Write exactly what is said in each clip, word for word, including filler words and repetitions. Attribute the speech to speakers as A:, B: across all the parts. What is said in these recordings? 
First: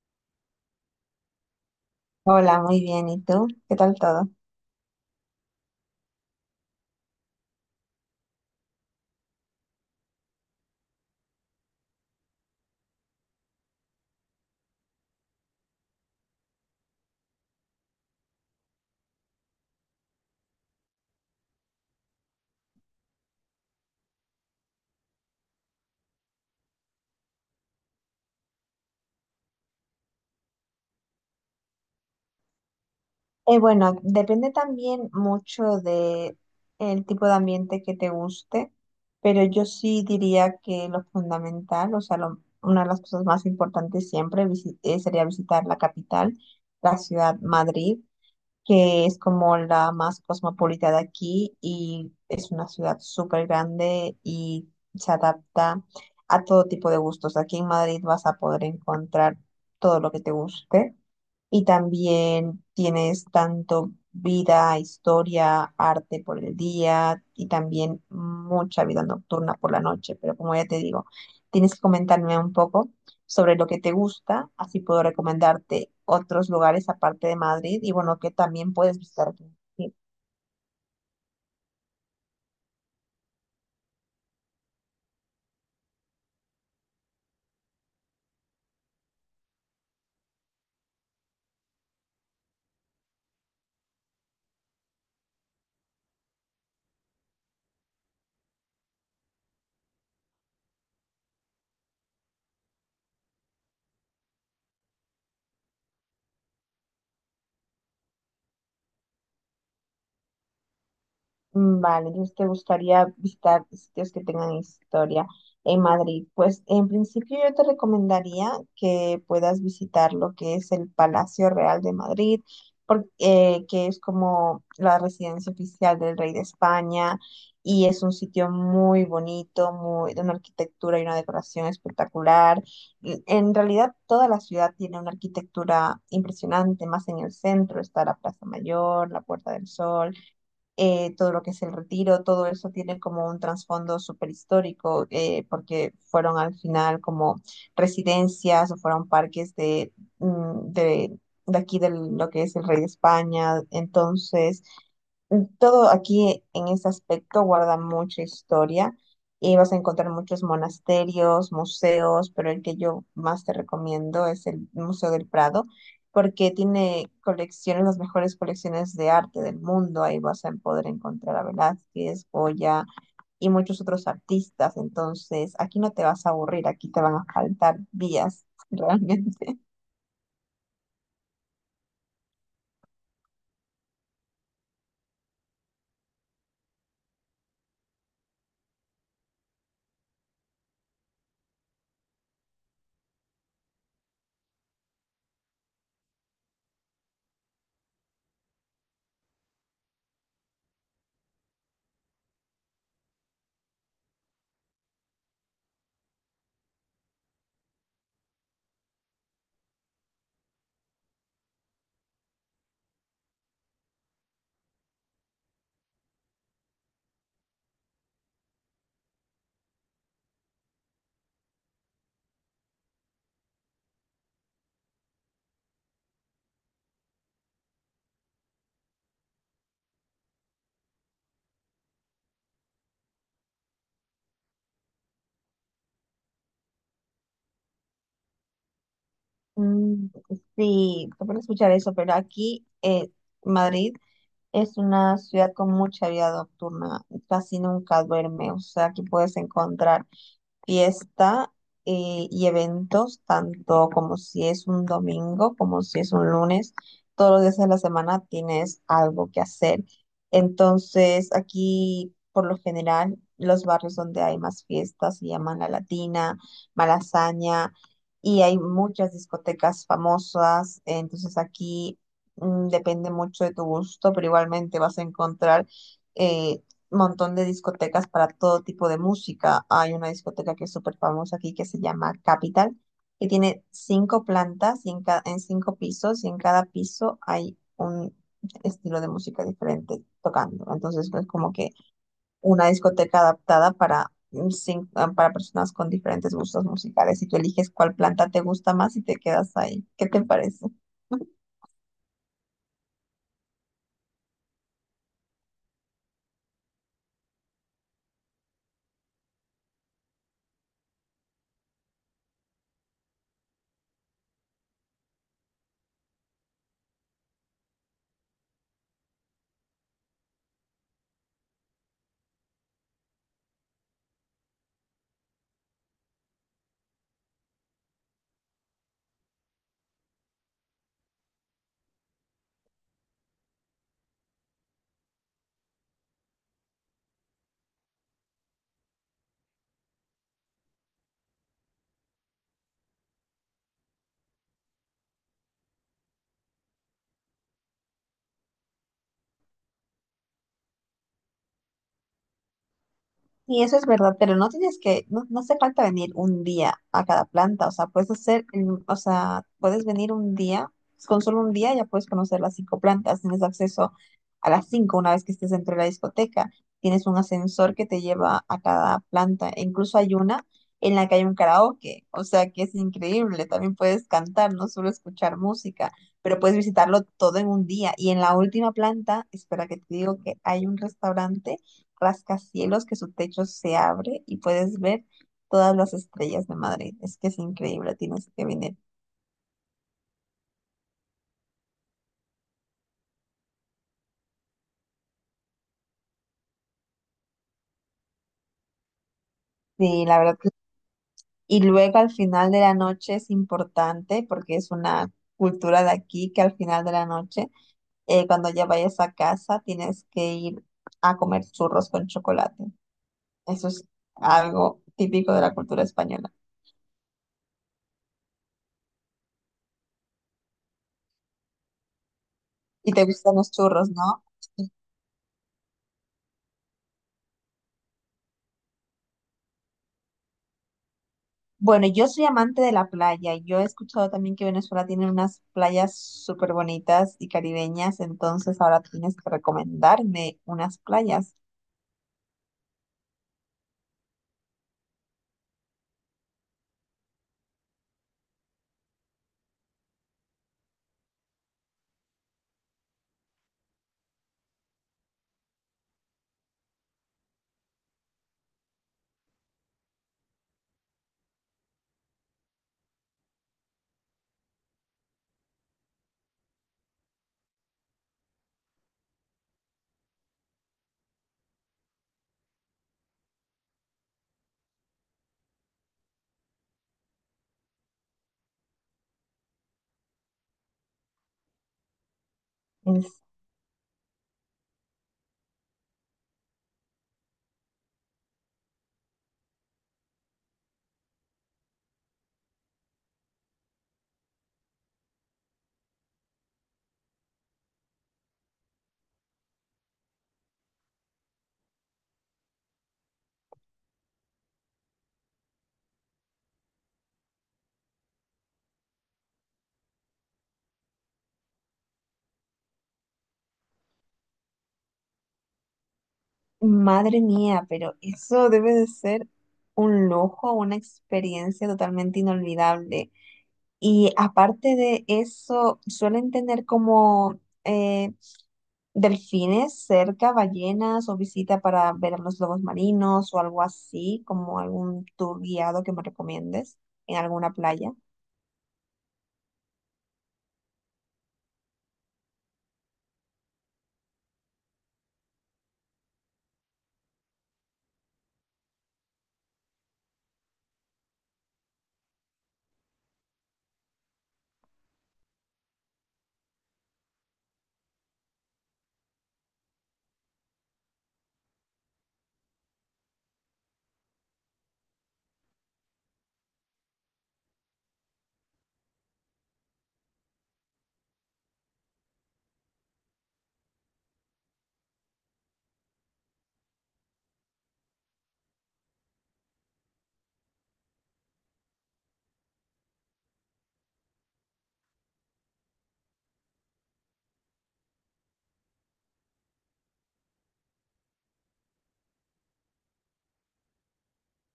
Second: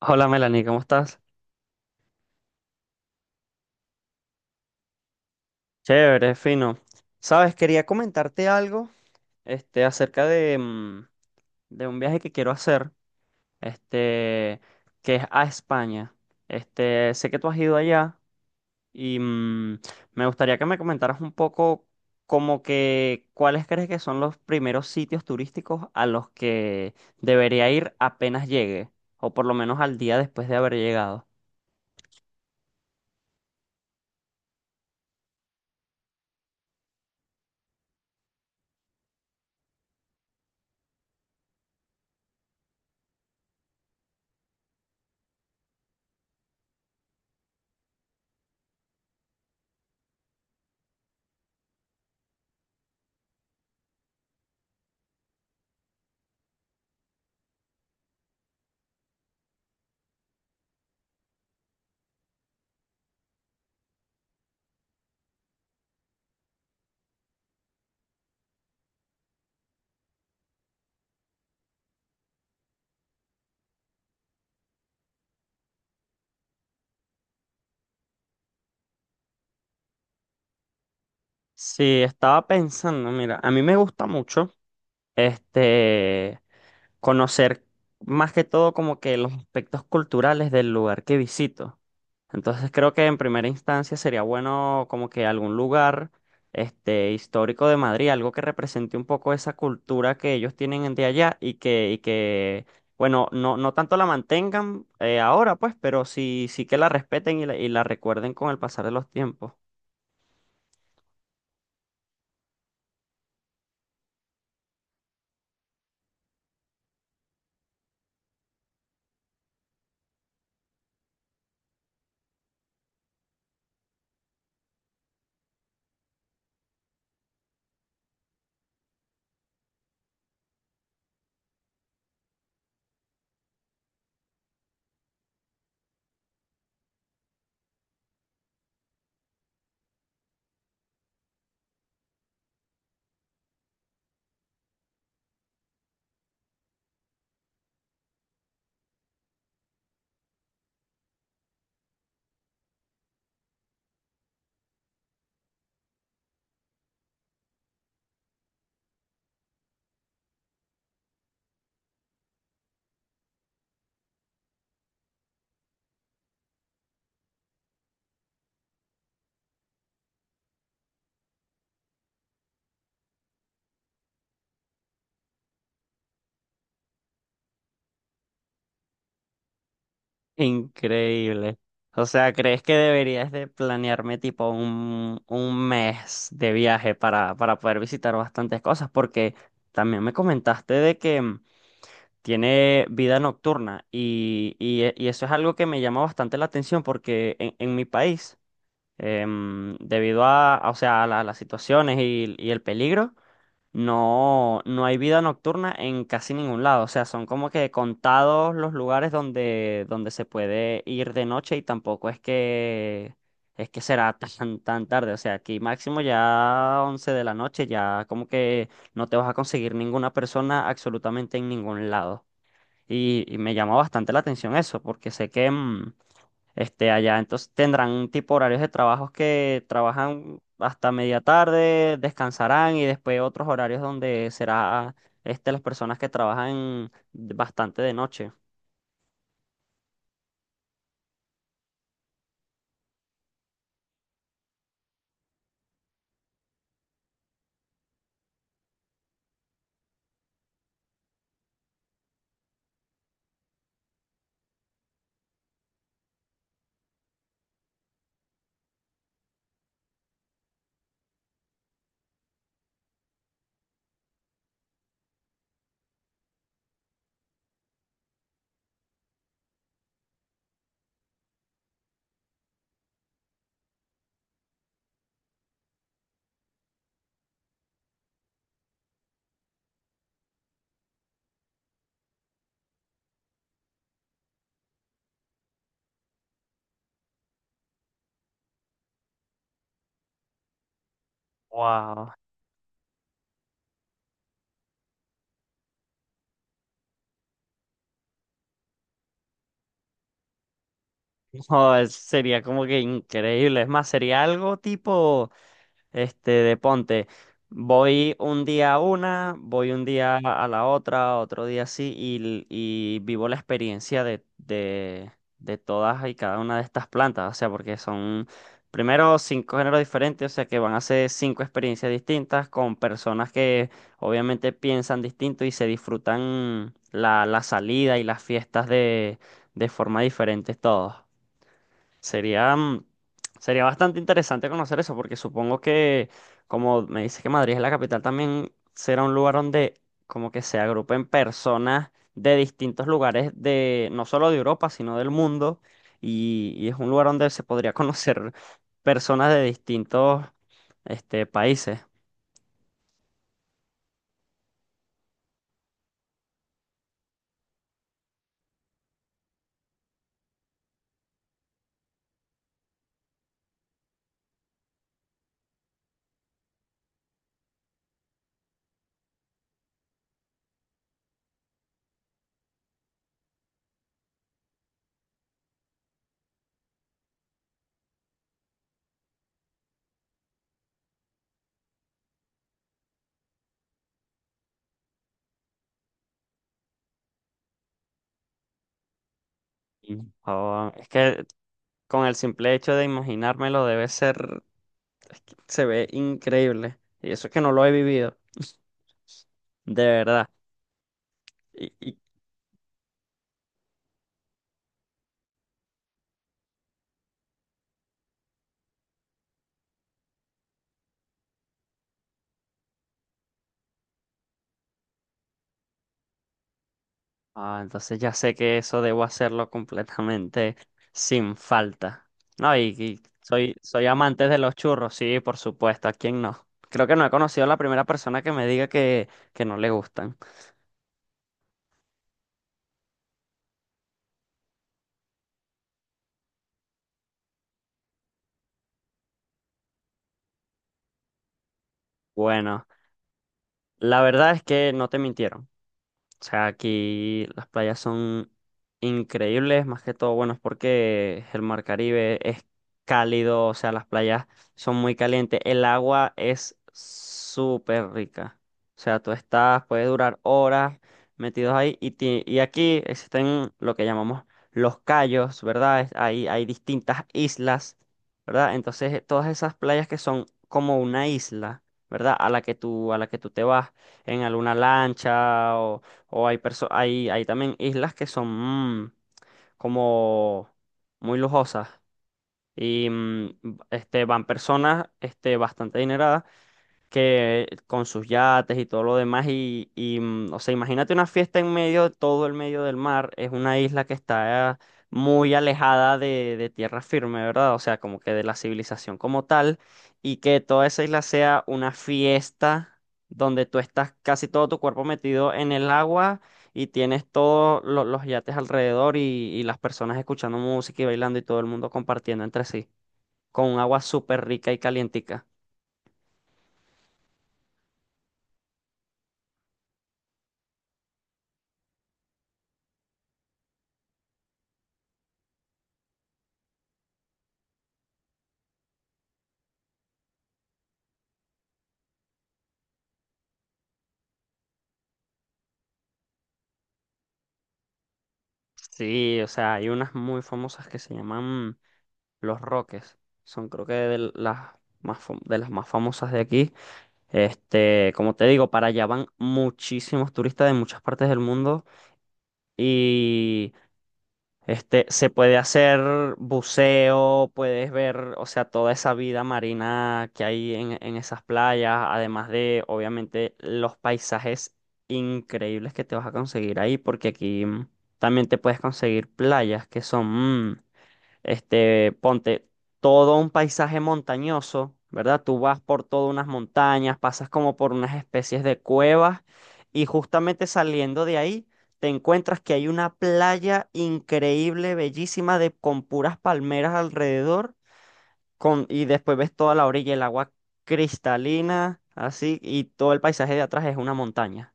A: Hola Melanie, ¿cómo estás?
B: Hola, muy bien. ¿Y tú? ¿Qué tal todo?
A: Chévere, fino. Sabes, quería comentarte algo, este, acerca de, mm, de un viaje que quiero hacer, este, que es a España. Este, sé que tú has ido allá y mm, me gustaría que me comentaras un poco como que cuáles crees que son los primeros sitios turísticos a los que debería ir apenas llegue, o por lo menos al día después de haber llegado.
B: Eh, bueno, Depende también mucho de el tipo de ambiente que te guste, pero yo sí diría que lo fundamental, o sea, lo- una de las cosas más importantes siempre visi- eh, sería visitar la capital, la ciudad Madrid, que es como la más cosmopolita de aquí y es una ciudad súper grande y se adapta a todo tipo de gustos. Aquí en Madrid vas a poder encontrar todo lo que te guste. Y también tienes tanto vida, historia, arte por el día y también mucha vida nocturna por la noche. Pero como ya te digo, tienes que comentarme un poco sobre lo que te gusta, así puedo recomendarte otros lugares aparte de Madrid y bueno, que también puedes visitar aquí.
A: Sí, estaba pensando, mira, a mí me gusta mucho, este, conocer más que todo como que los aspectos culturales del lugar que visito. Entonces creo que en primera instancia sería bueno como que algún lugar este, histórico de Madrid, algo que represente un poco esa cultura que ellos tienen en- de allá y que, y que bueno, no, no tanto la mantengan eh, ahora pues, pero sí, sí que la respeten y la, y la recuerden con el pasar de los tiempos.
B: Mm, Vale, entonces te gustaría visitar sitios que tengan historia en Madrid. Pues en principio yo te recomendaría que puedas visitar lo que es el Palacio Real de Madrid, por- eh, que es como la residencia oficial del rey de España y es un sitio muy bonito, muy, de una arquitectura y una decoración espectacular. Y en realidad toda la ciudad tiene una arquitectura impresionante, más en el centro está la Plaza Mayor, la Puerta del Sol eh, todo lo que es el retiro, todo eso tiene como un trasfondo súper histórico, eh, porque fueron al final como residencias o fueron parques de, mm, de, de aquí de lo que es el rey de España. Entonces, mm, todo aquí en ese aspecto guarda mucha historia y vas a encontrar muchos monasterios, museos, pero el que yo más te recomiendo es el Museo del Prado, porque tiene colecciones, las mejores colecciones de arte del mundo. Ahí vas a poder encontrar a Velázquez, Goya y muchos otros artistas. Entonces, aquí no te vas a aburrir, aquí te van a faltar vías realmente.
A: Increíble. O sea, ¿crees que deberías de planearme tipo un, un mes de viaje para, para poder visitar bastantes cosas? Porque también me comentaste de que mm, tiene vida nocturna y, y, e- y eso es algo que me llama bastante la atención porque en, en mi país, em, debido a, a- o sea, a la- las situaciones y, y el peligro, no, no hay vida nocturna en casi ningún lado. O sea, son como que contados los lugares donde, donde se puede ir de noche y tampoco es que es que será tan, tan tarde. O sea, aquí máximo ya once de la noche, ya como que no te vas a conseguir ninguna persona absolutamente en ningún lado. Y, y me llamó bastante la atención eso, porque sé que mm, este, allá. Entonces tendrán tipo horarios de trabajos que trabajan hasta media tarde, descansarán y después otros horarios donde será este, las personas que trabajan bastante de noche.
B: Mm, Sí, te pueden escuchar eso, pero aquí eh, Madrid es una ciudad con mucha vida nocturna, casi nunca duerme, o sea, aquí puedes encontrar fiesta eh, y eventos, tanto como si es un domingo, como si es un lunes, todos los días de la semana tienes algo que hacer. Entonces, aquí, por lo general, los barrios donde hay más fiestas se llaman La Latina, Malasaña, y hay muchas discotecas famosas. Entonces, aquí mm, depende mucho de tu gusto, pero igualmente vas a encontrar... eh, montón de discotecas para todo tipo de música. Hay una discoteca que es súper famosa aquí que se llama Capital, que tiene cinco plantas y en, ca- en cinco pisos, y en cada piso hay un estilo de música diferente tocando. Entonces, es como que
A: Wow,
B: una discoteca adaptada para, mm, cin- ah, para personas con diferentes gustos musicales y tú eliges cuál planta te gusta más y te quedas ahí. ¿Qué te parece?
A: no, es- sería como que increíble. Es más, sería algo tipo, Este, de ponte, voy un día a una, voy un día a la otra, otro día así, y, l- y vivo la experiencia de, de, de todas y cada una de estas plantas, o sea, porque son primero cinco géneros diferentes, o sea, que van a ser cinco experiencias distintas con personas que obviamente piensan distinto y se disfrutan la, la salida y las fiestas de, de forma diferente todos. Sería, mm, sería bastante interesante conocer eso, porque supongo que, como me dices que Madrid es la capital, también será un lugar donde como que se agrupen personas de distintos lugares de, no solo de Europa, sino del mundo, y, y es un lugar donde se podría conocer personas de distintos este, países.
B: Sí, eso es verdad, pero no tienes que, no, no hace falta venir un día a cada planta, o sea, puedes hacer, el- o sea, puedes venir un día, pues, con solo un día ya puedes conocer las cinco plantas, tienes acceso a las cinco una vez que estés dentro de la discoteca, tienes un ascensor que te lleva a cada planta, e incluso hay una en la que hay un karaoke, o sea, que es increíble, también puedes cantar, no solo escuchar música, pero puedes visitarlo todo en un día, y en la última planta, espera que te digo que hay un restaurante rascacielos que su techo se abre y puedes ver todas las estrellas de Madrid. Es que es increíble, tienes que venir.
A: Y, oh, es que con el simple hecho de imaginármelo debe ser, se ve increíble, y eso es que no lo he vivido. De
B: Sí, la
A: verdad.
B: verdad. que- Y
A: Y,
B: luego
A: y
B: al final de la noche es importante porque es una cultura de aquí que al final de la noche, eh, cuando ya vayas a casa, tienes que ir a comer churros con chocolate. Eso es algo típico de la cultura española.
A: Ah, entonces ya sé que eso debo hacerlo completamente sin falta. No, y,
B: Y
A: y
B: te gustan los
A: soy, soy
B: churros, ¿no?
A: amante de los churros, sí, por supuesto, ¿a quién no? Creo que no he conocido a la primera persona que me diga que, que no le gustan.
B: Bueno, yo soy amante de la playa. Y yo he escuchado también que Venezuela tiene unas playas súper bonitas y caribeñas, entonces ahora tienes que recomendarme unas playas.
A: Bueno, la verdad es que no te mintieron. O sea, aquí las playas son increíbles, más que todo, bueno, es porque el mar Caribe es cálido, o sea, las playas son muy calientes, el agua es súper rica. O sea, tú estás, puedes durar horas metidos ahí y, ti- y aquí existen lo que llamamos los cayos, ¿verdad? Es- Hay, hay distintas islas, ¿verdad? Entonces, eh, todas esas playas que son como una isla, ¿verdad? A la que tú, a la que tú te vas en alguna lancha o hay, perso- hay, hay también islas que son mm, como muy lujosas y
B: Es,
A: mm, este, van personas este, bastante adineradas que con sus yates y todo lo demás y, y, mm, o sea, imagínate una fiesta en medio de todo el medio del mar, es una isla que está muy alejada de, de tierra firme, ¿verdad? O sea, como que de la civilización como tal y que toda esa isla sea una fiesta donde tú estás casi todo tu cuerpo metido en el agua y tienes todos lo- los yates alrededor y, y las personas escuchando música y bailando y todo el mundo compartiendo entre sí, con un agua súper rica y calientica.
B: Madre mía, pero eso debe de ser un lujo, una experiencia totalmente inolvidable. Y aparte de eso, suelen tener como eh, delfines cerca, ballenas o visita para ver a los lobos marinos o algo así, como algún tour guiado que me recomiendes en alguna playa.
A: Sí, o sea, hay unas muy famosas que se llaman Los Roques. Son creo que de las más fam- de las más famosas de aquí. Este, como te digo, para allá van muchísimos turistas de muchas partes del mundo y este, se puede hacer buceo, puedes ver, o sea, toda esa vida marina que hay en, en esas playas, además de, obviamente, los paisajes increíbles que te vas a conseguir ahí, porque aquí mm, también te puedes conseguir playas que son, mm, este, ponte todo un paisaje montañoso, ¿verdad? Tú vas por todas unas montañas, pasas como por unas especies de cuevas y justamente saliendo de ahí te encuentras que hay una playa increíble, bellísima, de, con puras palmeras alrededor con, y después ves toda la orilla, el agua cristalina, así, y todo el paisaje de atrás es una montaña.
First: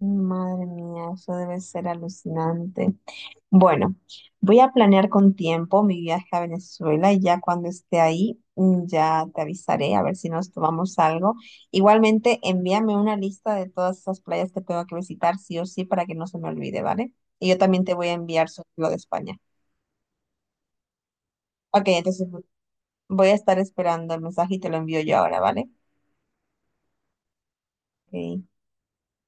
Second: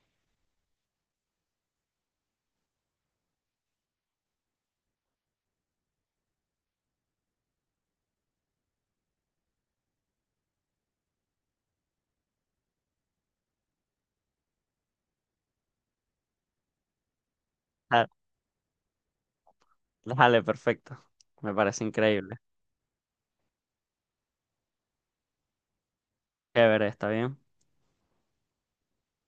B: Madre mía, eso debe ser alucinante. Bueno, voy a planear con tiempo mi viaje a Venezuela y ya cuando esté ahí, mm, ya te avisaré a ver si nos tomamos algo. Igualmente, envíame una lista de todas esas playas que tengo que visitar, sí o sí, para que no se me olvide, ¿vale? Y yo también te
A: Ah,
B: voy a enviar sobre lo de España.
A: dale, perfecto. Me parece
B: Ok, entonces
A: increíble.
B: voy a estar esperando el mensaje y te lo envío yo ahora, ¿vale?
A: Chévere, está bien.
B: Ok.